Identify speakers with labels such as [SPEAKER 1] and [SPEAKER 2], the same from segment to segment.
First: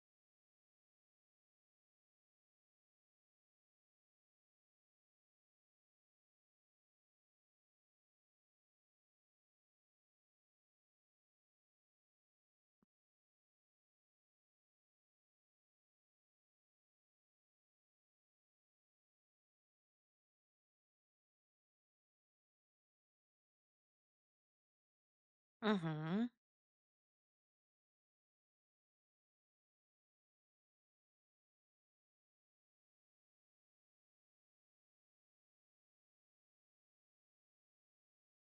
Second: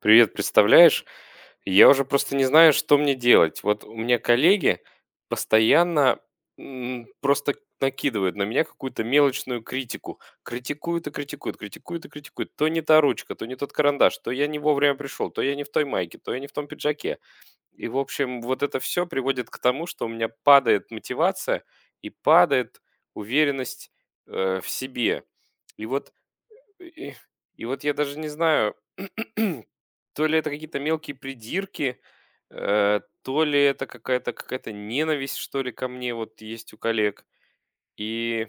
[SPEAKER 1] Привет, представляешь? Я уже просто не знаю, что мне делать. Вот у меня коллеги постоянно просто накидывают на меня какую-то мелочную критику. Критикуют и критикуют, критикуют и критикуют. То не та ручка, то не тот карандаш, то я не вовремя пришел, то я не в той майке, то я не в том пиджаке. И, в общем, вот это все приводит к тому, что у меня падает мотивация и падает уверенность в себе. И вот
[SPEAKER 2] Мгм.
[SPEAKER 1] и и вот я даже не знаю, то ли это какие-то мелкие придирки, то ли это какая-то ненависть, что ли, ко мне вот есть у коллег. И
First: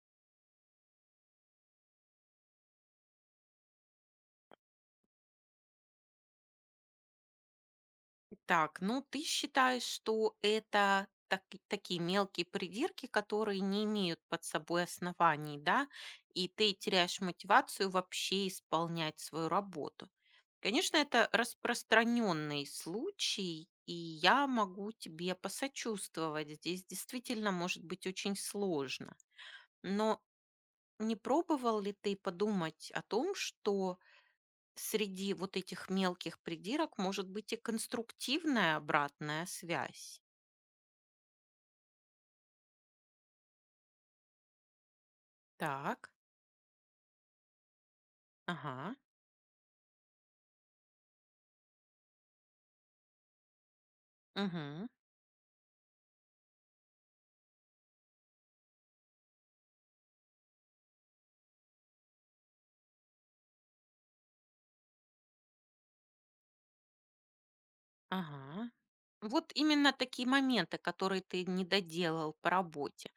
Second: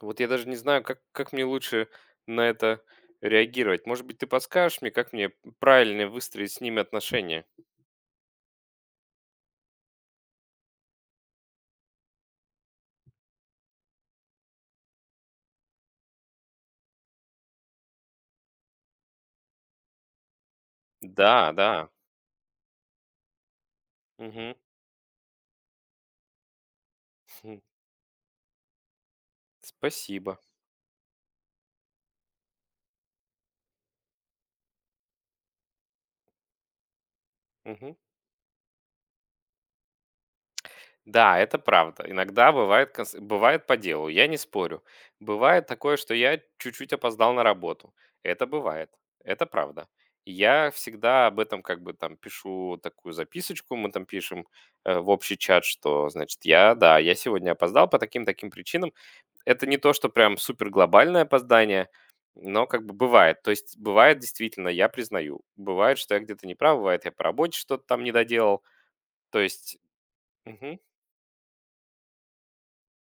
[SPEAKER 1] вот я даже не знаю, как мне лучше на это реагировать. Может быть, ты подскажешь мне, как мне правильно выстроить с ними отношения?
[SPEAKER 2] Так, ну ты считаешь, что это такие мелкие придирки, которые не имеют под собой оснований, да, и ты теряешь мотивацию вообще исполнять свою работу. Конечно, это
[SPEAKER 1] Да, да.
[SPEAKER 2] распространенный случай, и я
[SPEAKER 1] Мгм.
[SPEAKER 2] могу тебе посочувствовать. Здесь действительно может быть очень сложно. Но
[SPEAKER 1] Спасибо.
[SPEAKER 2] не пробовал ли ты подумать о том, что среди вот этих мелких придирок может быть и
[SPEAKER 1] Мгм.
[SPEAKER 2] конструктивная обратная связь.
[SPEAKER 1] Да, это правда. Иногда бывает, бывает по делу, я не спорю. Бывает такое,
[SPEAKER 2] Так.
[SPEAKER 1] что я чуть-чуть опоздал на работу. Это бывает,
[SPEAKER 2] Ага,
[SPEAKER 1] это правда. Я всегда об этом как бы там пишу такую записочку, мы там пишем
[SPEAKER 2] мгм,
[SPEAKER 1] в общий чат, что, значит, я, да, я сегодня опоздал по таким-таким причинам. Это не то, что прям супер глобальное опоздание, но как бы бывает. То есть бывает действительно, я признаю. Бывает, что я где-то не прав, бывает, я по работе что-то там не доделал.
[SPEAKER 2] ага.
[SPEAKER 1] То
[SPEAKER 2] Вот
[SPEAKER 1] есть.
[SPEAKER 2] именно такие моменты,
[SPEAKER 1] Мгм,
[SPEAKER 2] которые ты не доделал по работе.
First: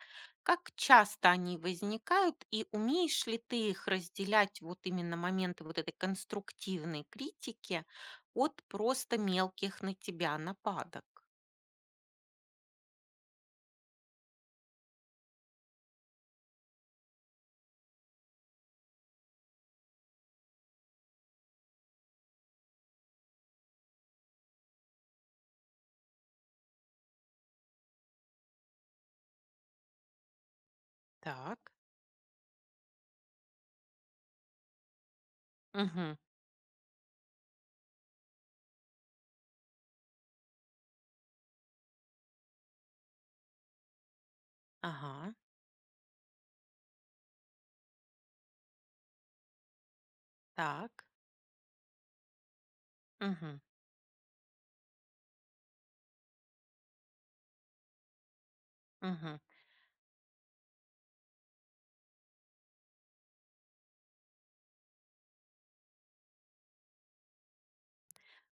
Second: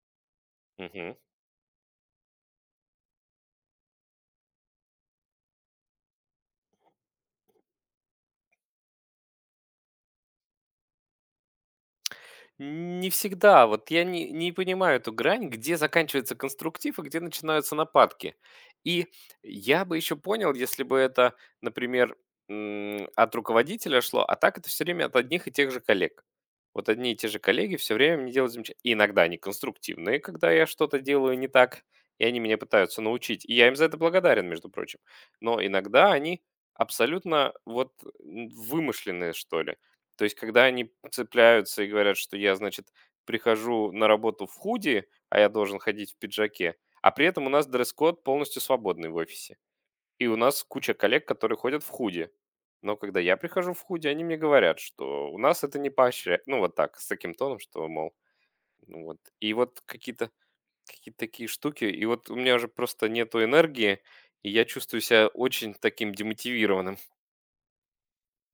[SPEAKER 2] Как
[SPEAKER 1] мгм.
[SPEAKER 2] часто они возникают и умеешь ли ты их разделять, вот именно моменты вот этой конструктивной критики от просто мелких на тебя нападок?
[SPEAKER 1] Не всегда. Вот я не понимаю эту грань, где заканчивается конструктив и где начинаются нападки. И я бы еще понял, если бы это, например, от руководителя шло, а так это все время от одних и тех же коллег. Вот одни и те же коллеги все время мне делают замечания. И иногда они конструктивные, когда я что-то делаю не
[SPEAKER 2] Так.
[SPEAKER 1] так, и они меня пытаются научить. И я им за это благодарен, между прочим. Но иногда
[SPEAKER 2] Угу,
[SPEAKER 1] они абсолютно вот вымышленные, что ли. То есть, когда они цепляются и говорят, что я, значит, прихожу на работу в худи,
[SPEAKER 2] ага,
[SPEAKER 1] а я должен ходить в пиджаке, а при этом у нас дресс-код полностью свободный в офисе. И у нас куча
[SPEAKER 2] так,
[SPEAKER 1] коллег, которые ходят в худи. Но когда я
[SPEAKER 2] угу,
[SPEAKER 1] прихожу в худи, они мне говорят, что у нас это не поощряет. Ну, вот так, с таким тоном, что, мол, ну вот.
[SPEAKER 2] угу.
[SPEAKER 1] И вот какие-то какие такие штуки. И вот у меня уже просто нету энергии, и я чувствую себя очень таким демотивированным.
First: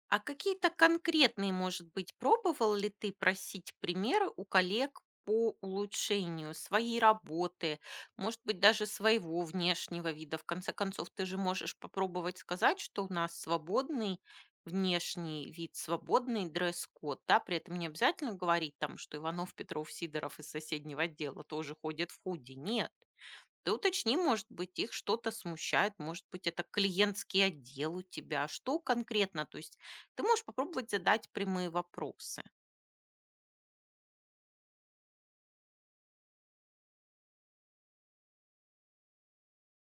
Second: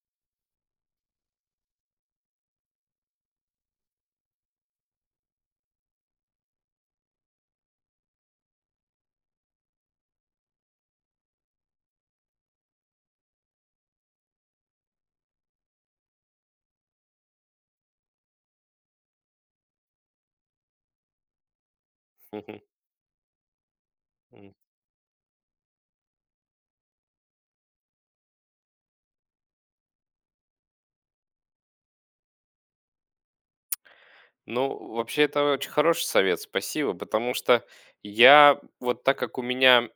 [SPEAKER 2] А какие-то конкретные, может быть, пробовал ли ты просить примеры у коллег по улучшению своей работы, может быть, даже своего внешнего вида? В конце концов, ты же можешь попробовать сказать, что у нас свободный внешний вид, свободный дресс-код, да, при этом не обязательно говорить там, что Иванов, Петров, Сидоров из соседнего отдела тоже ходят в худи, нет. Ты уточни, может быть, их что-то смущает, может быть, это клиентский отдел у тебя, что конкретно. То есть ты можешь попробовать задать прямые вопросы.
[SPEAKER 1] Ну, вообще, это очень хороший совет, спасибо, потому что я вот так как у меня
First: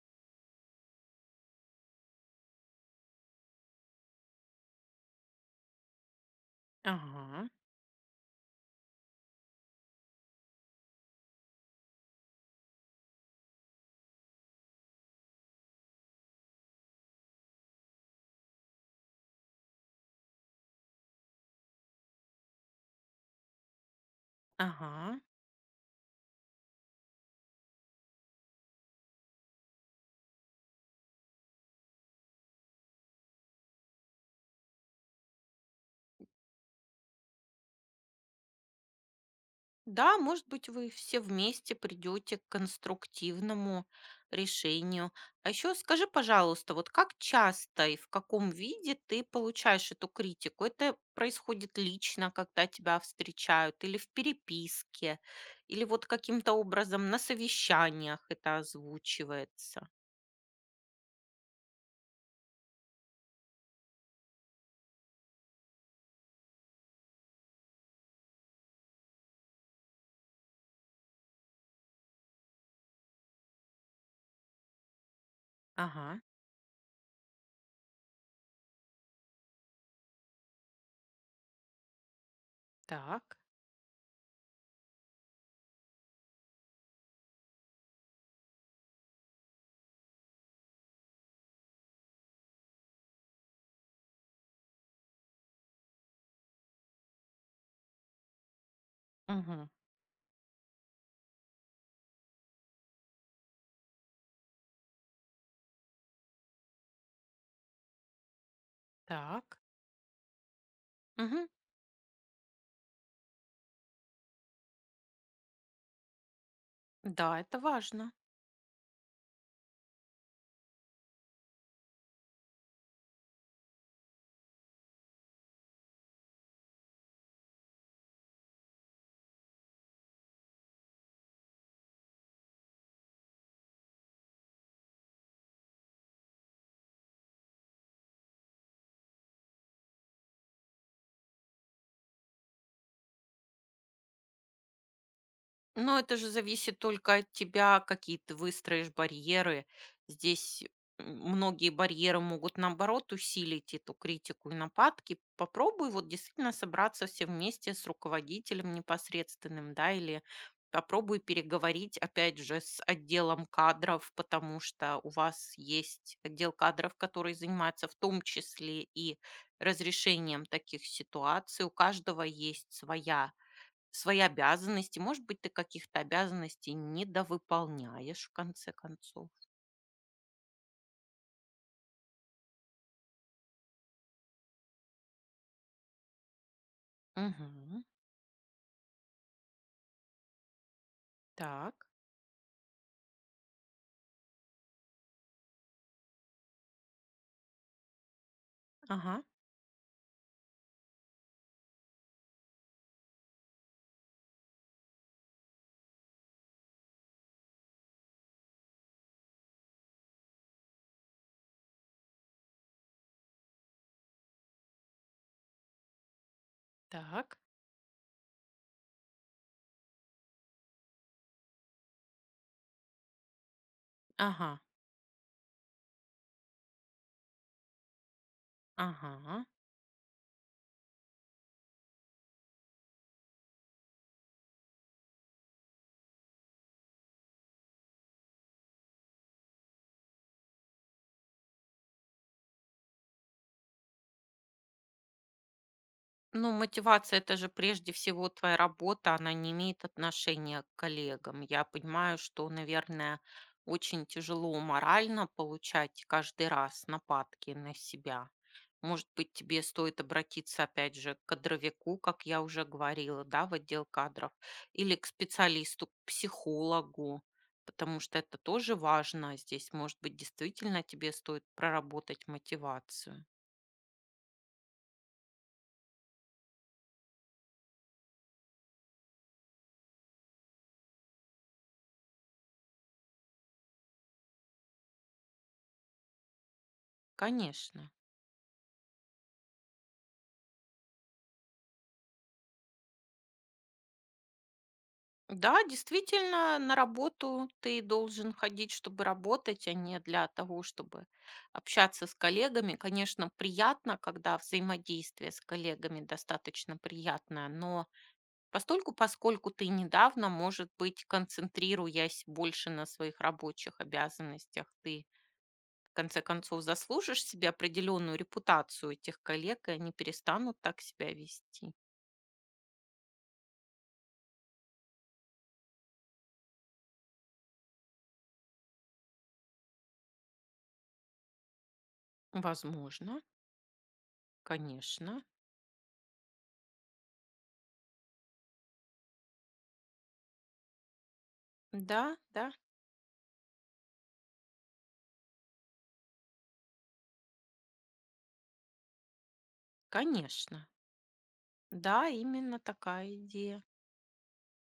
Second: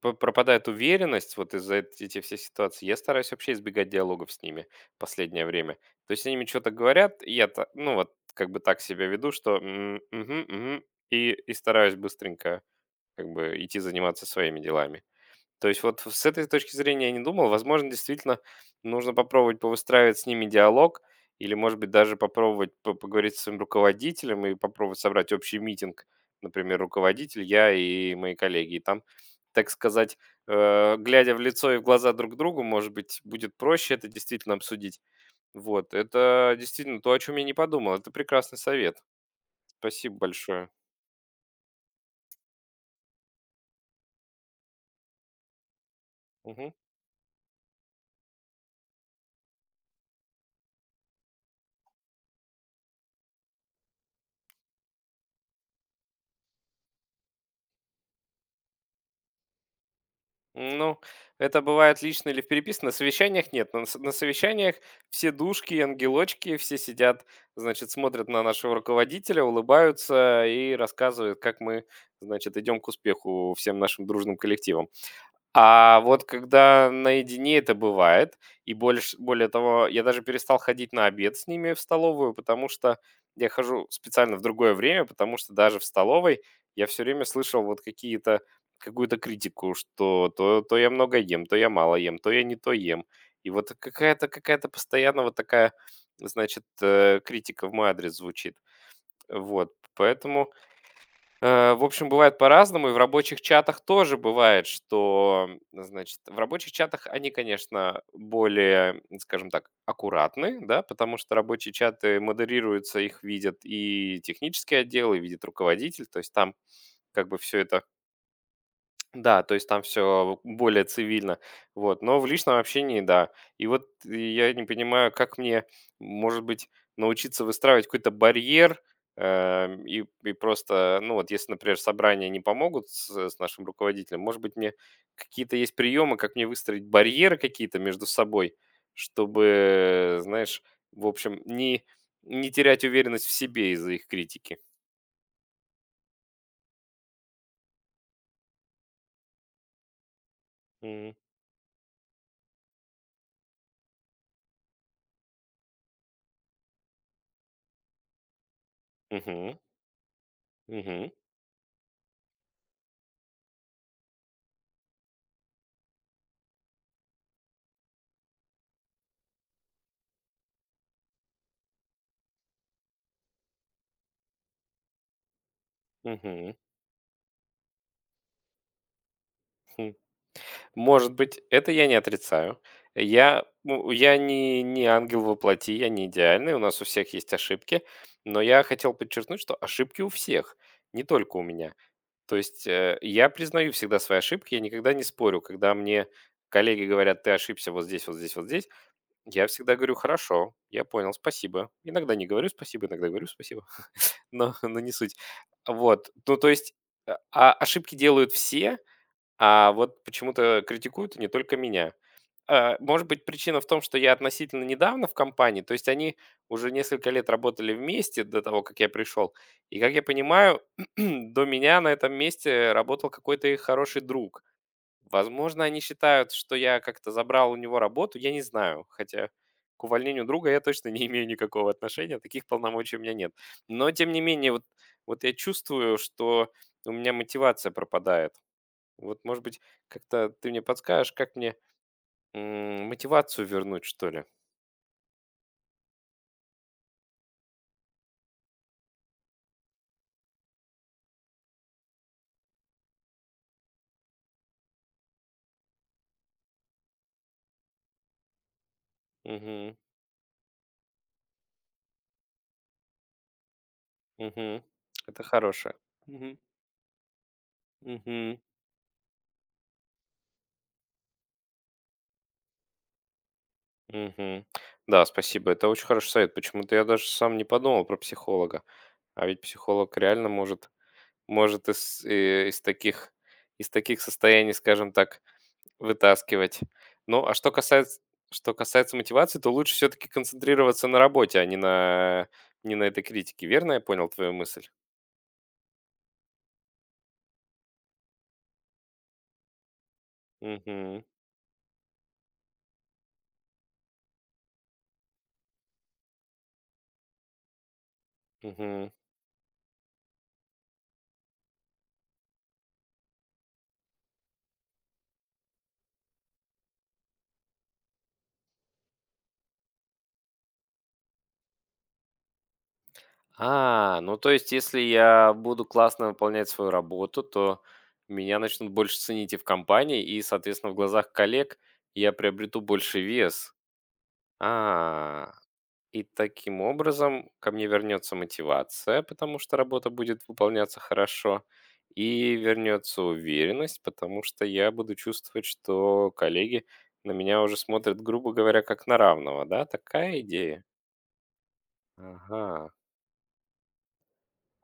[SPEAKER 1] пропадает уверенность вот из-за эти все ситуации, я стараюсь вообще избегать диалогов с ними в последнее время. То есть они мне что-то говорят, и
[SPEAKER 2] Ага,
[SPEAKER 1] я, ну, вот как бы так себя веду, что «М, мгм, мгм», и стараюсь быстренько как бы идти заниматься своими делами. То есть вот с этой точки зрения я не думал. Возможно, действительно нужно попробовать повыстраивать с ними диалог или, может быть, даже попробовать поговорить с своим руководителем и попробовать
[SPEAKER 2] ага.
[SPEAKER 1] собрать общий митинг, например, руководитель, я и мои коллеги. И там, так сказать, глядя в лицо и в глаза друг другу, может быть, будет проще это действительно обсудить. Вот, это действительно то, о чем я не подумал. Это прекрасный совет. Спасибо
[SPEAKER 2] Да, может быть,
[SPEAKER 1] большое.
[SPEAKER 2] вы все вместе придете к конструктивному решению. А еще скажи,
[SPEAKER 1] Мгм.
[SPEAKER 2] пожалуйста, вот как часто и в каком виде ты получаешь эту критику? Это происходит лично, когда тебя встречают, или в переписке, или вот каким-то образом на совещаниях это озвучивается?
[SPEAKER 1] Ну, это бывает лично или в переписке. На совещаниях нет. На, на совещаниях все душки, и ангелочки, все сидят, значит, смотрят на нашего руководителя, улыбаются и рассказывают, как мы, значит, идем к успеху всем нашим дружным коллективом. А
[SPEAKER 2] Ага,
[SPEAKER 1] вот когда наедине это бывает, и больше, более того, я даже перестал ходить на обед с ними в столовую, потому что
[SPEAKER 2] так,
[SPEAKER 1] я хожу специально в другое время, потому что даже в столовой я все время слышал вот какие-то какую-то критику, что то я много ем, то я мало ем, то я не то ем. И вот какая-то постоянно вот такая, значит, критика в мой адрес звучит.
[SPEAKER 2] угу,
[SPEAKER 1] Вот, поэтому. В общем, бывает по-разному, и в рабочих чатах тоже бывает, что, значит, в рабочих чатах они, конечно, более, скажем
[SPEAKER 2] так.
[SPEAKER 1] так, аккуратны, да, потому что
[SPEAKER 2] Мгм.
[SPEAKER 1] рабочие чаты модерируются, их видят и технический отдел, и видит руководитель, то есть там как бы
[SPEAKER 2] Да,
[SPEAKER 1] все
[SPEAKER 2] это
[SPEAKER 1] это
[SPEAKER 2] важно.
[SPEAKER 1] да, то есть там все более цивильно. Вот, но в личном общении — да. И вот я не понимаю, как мне, может быть, научиться выстраивать какой-то барьер, и просто, ну, вот если, например, собрания не помогут с нашим руководителем, может быть, мне какие-то есть приемы, как мне выстроить барьеры какие-то между собой, чтобы, знаешь, в общем, не терять уверенность в себе из-за их критики.
[SPEAKER 2] Но это же зависит только от тебя, какие ты выстроишь барьеры. Здесь
[SPEAKER 1] М.
[SPEAKER 2] многие барьеры могут, наоборот, усилить эту критику и нападки. Попробуй вот действительно собраться все вместе с руководителем
[SPEAKER 1] Мгм.
[SPEAKER 2] непосредственным, да, или
[SPEAKER 1] Мгм.
[SPEAKER 2] попробуй переговорить, опять же, с отделом кадров, потому что у вас есть отдел кадров, который занимается в том числе и разрешением таких ситуаций. У каждого есть своя свои обязанности. Может быть, ты каких-то
[SPEAKER 1] Мгм.
[SPEAKER 2] обязанностей недовыполняешь в конце концов.
[SPEAKER 1] Может быть, это я не отрицаю. Я, ну, я не ангел во плоти, я не идеальный, у нас у всех есть ошибки,
[SPEAKER 2] Мгм.
[SPEAKER 1] но я хотел подчеркнуть, что ошибки у всех, не только у меня.
[SPEAKER 2] Так.
[SPEAKER 1] То есть я признаю всегда свои ошибки, я никогда не спорю, когда мне коллеги говорят, ты ошибся вот здесь, вот здесь, вот здесь,
[SPEAKER 2] Ага.
[SPEAKER 1] я всегда говорю, хорошо, я понял, спасибо. Иногда не говорю спасибо, иногда говорю спасибо, но не суть. Вот, ну то есть а ошибки делают все, а вот почему-то критикуют не только меня. Может быть, причина в том, что я относительно недавно в компании, то есть они уже несколько лет
[SPEAKER 2] Так.
[SPEAKER 1] работали вместе до того, как я пришел. И, как я понимаю, до меня на этом месте работал какой-то их хороший друг.
[SPEAKER 2] Ага.
[SPEAKER 1] Возможно, они считают, что я как-то забрал у него работу, я не знаю. Хотя
[SPEAKER 2] Ага.
[SPEAKER 1] к увольнению друга я точно не имею никакого отношения, таких полномочий у меня нет. Но, тем не менее, вот, вот я чувствую, что у меня мотивация пропадает. Вот, может быть, как-то ты мне подскажешь, как мне, мотивацию вернуть, что ли?
[SPEAKER 2] Ну, мотивация — это же прежде всего твоя работа, она не имеет отношения к коллегам. Я понимаю, что, наверное, очень тяжело морально получать каждый раз нападки на себя. Может быть, тебе
[SPEAKER 1] Мгм,
[SPEAKER 2] стоит обратиться, опять же, к кадровику, как я уже говорила, да, в отдел кадров,
[SPEAKER 1] мгм.
[SPEAKER 2] или к
[SPEAKER 1] Это хорошее.
[SPEAKER 2] специалисту, к
[SPEAKER 1] Мгм,
[SPEAKER 2] психологу, потому что
[SPEAKER 1] мгм,
[SPEAKER 2] это тоже важно. Здесь, может быть, действительно тебе стоит проработать мотивацию.
[SPEAKER 1] мгм. Да, спасибо. Это очень хороший совет. Почему-то я даже сам не подумал про психолога. А ведь психолог реально может из, из таких состояний, скажем так, вытаскивать. Ну, а
[SPEAKER 2] Конечно.
[SPEAKER 1] что касается мотивации, то лучше все-таки концентрироваться на работе, а не на этой критике. Верно я понял твою мысль?
[SPEAKER 2] Да, действительно, на работу ты должен ходить, чтобы работать, а не для того,
[SPEAKER 1] Мгм.
[SPEAKER 2] чтобы общаться с коллегами. Конечно, приятно, когда взаимодействие с коллегами достаточно приятное, но
[SPEAKER 1] Мгм.
[SPEAKER 2] постольку, поскольку ты недавно, может быть, концентрируясь больше на своих рабочих обязанностях, ты в конце концов заслужишь себе определенную репутацию этих коллег, и они перестанут так себя вести.
[SPEAKER 1] А, ну то есть, если я буду классно выполнять свою работу, то меня начнут больше ценить и в компании, и, соответственно, в глазах коллег я приобрету больше
[SPEAKER 2] Возможно,
[SPEAKER 1] вес.
[SPEAKER 2] конечно.
[SPEAKER 1] А, и таким образом ко мне вернется мотивация, потому что работа будет выполняться хорошо,
[SPEAKER 2] Да,
[SPEAKER 1] и
[SPEAKER 2] да,
[SPEAKER 1] вернется уверенность, потому что я буду чувствовать, что коллеги на меня уже смотрят, грубо говоря, как на равного, да? Такая идея.
[SPEAKER 2] конечно. Да, именно
[SPEAKER 1] Ага.
[SPEAKER 2] такая идея.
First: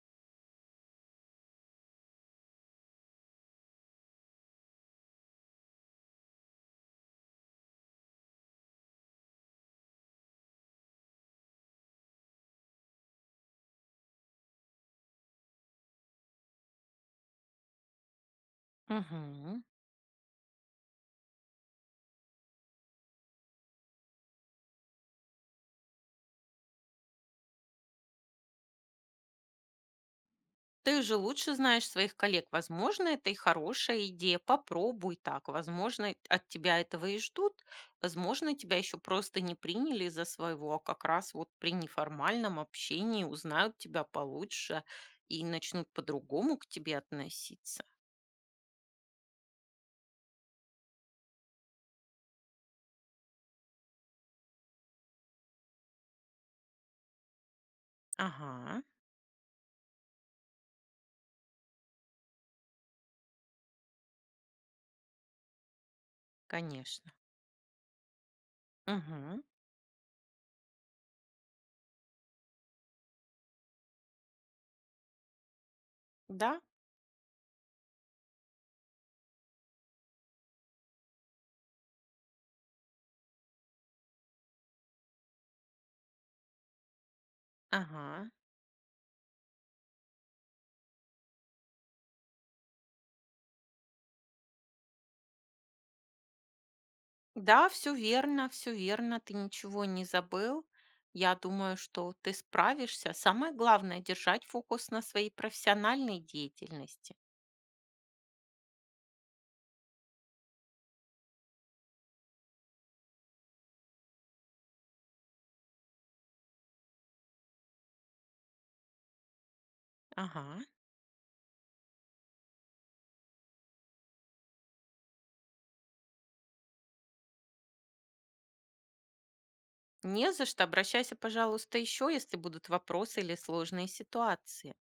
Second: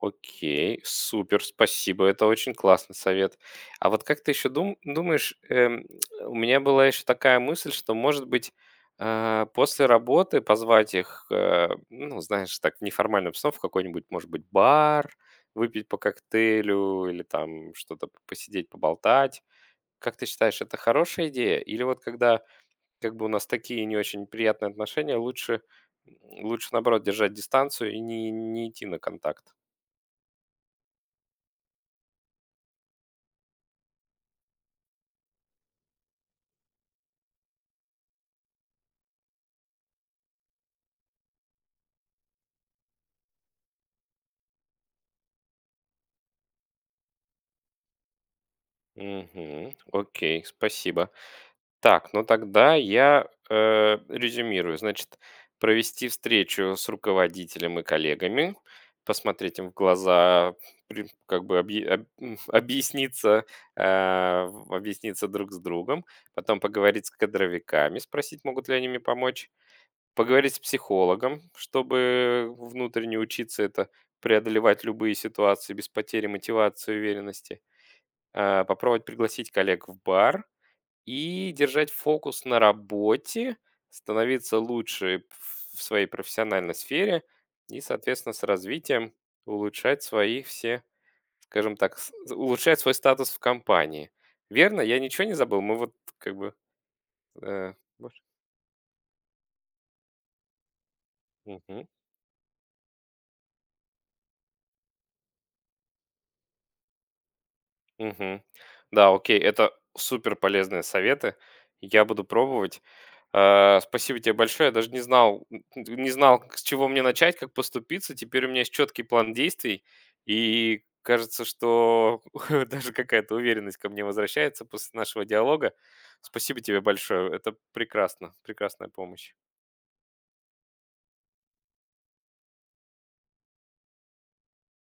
[SPEAKER 1] Окей, супер, спасибо, это очень классный совет. А вот как ты еще думаешь, у меня была еще такая мысль, что, может быть, после работы позвать их, ну, знаешь, так, в неформальную обстановку, в какой-нибудь, может быть, бар, выпить по коктейлю или там что-то посидеть, поболтать.
[SPEAKER 2] Мгм.
[SPEAKER 1] Как ты считаешь, это хорошая идея? Или вот когда как бы у нас такие не очень приятные отношения, лучше наоборот, держать дистанцию и не идти на контакт?
[SPEAKER 2] Ты же лучше знаешь своих коллег. Возможно, это и хорошая идея. Попробуй так. Возможно, от тебя этого и ждут. Возможно, тебя еще просто не приняли за своего, а как раз вот при неформальном общении узнают тебя получше и начнут по-другому к тебе относиться.
[SPEAKER 1] Мгм. Окей, спасибо. Так, ну тогда я резюмирую. Значит, провести встречу с руководителем и коллегами,
[SPEAKER 2] Ага,
[SPEAKER 1] посмотреть им в глаза, как бы объясниться, объясниться друг с другом, потом поговорить с
[SPEAKER 2] конечно.
[SPEAKER 1] кадровиками, спросить, могут ли они мне
[SPEAKER 2] Мгм.
[SPEAKER 1] помочь, поговорить с психологом, чтобы внутренне учиться это преодолевать любые ситуации без потери
[SPEAKER 2] Да,
[SPEAKER 1] мотивации и уверенности, попробовать пригласить коллег в бар и держать фокус на работе, становиться лучше в своей профессиональной сфере и,
[SPEAKER 2] ага.
[SPEAKER 1] соответственно, с развитием улучшать свои все, скажем так, улучшать свой статус в компании. Верно? Я ничего не забыл? Мы вот как бы.
[SPEAKER 2] Да,
[SPEAKER 1] э, больше-
[SPEAKER 2] все верно, ты ничего не забыл. Я думаю,
[SPEAKER 1] Мгм.
[SPEAKER 2] что ты справишься. Самое главное — держать фокус на своей профессиональной деятельности.
[SPEAKER 1] Мгм. Да, окей, это супер полезные советы. Я буду пробовать. Спасибо тебе большое. Я даже не знал, не знал, с чего мне начать, как поступиться. Теперь у меня есть четкий план действий,
[SPEAKER 2] Ага.
[SPEAKER 1] и кажется, что даже какая-то уверенность ко мне возвращается после нашего диалога. Спасибо тебе большое. Это прекрасно, прекрасная помощь.
[SPEAKER 2] Не за что. Обращайся, пожалуйста, еще, если будут вопросы или сложные ситуации.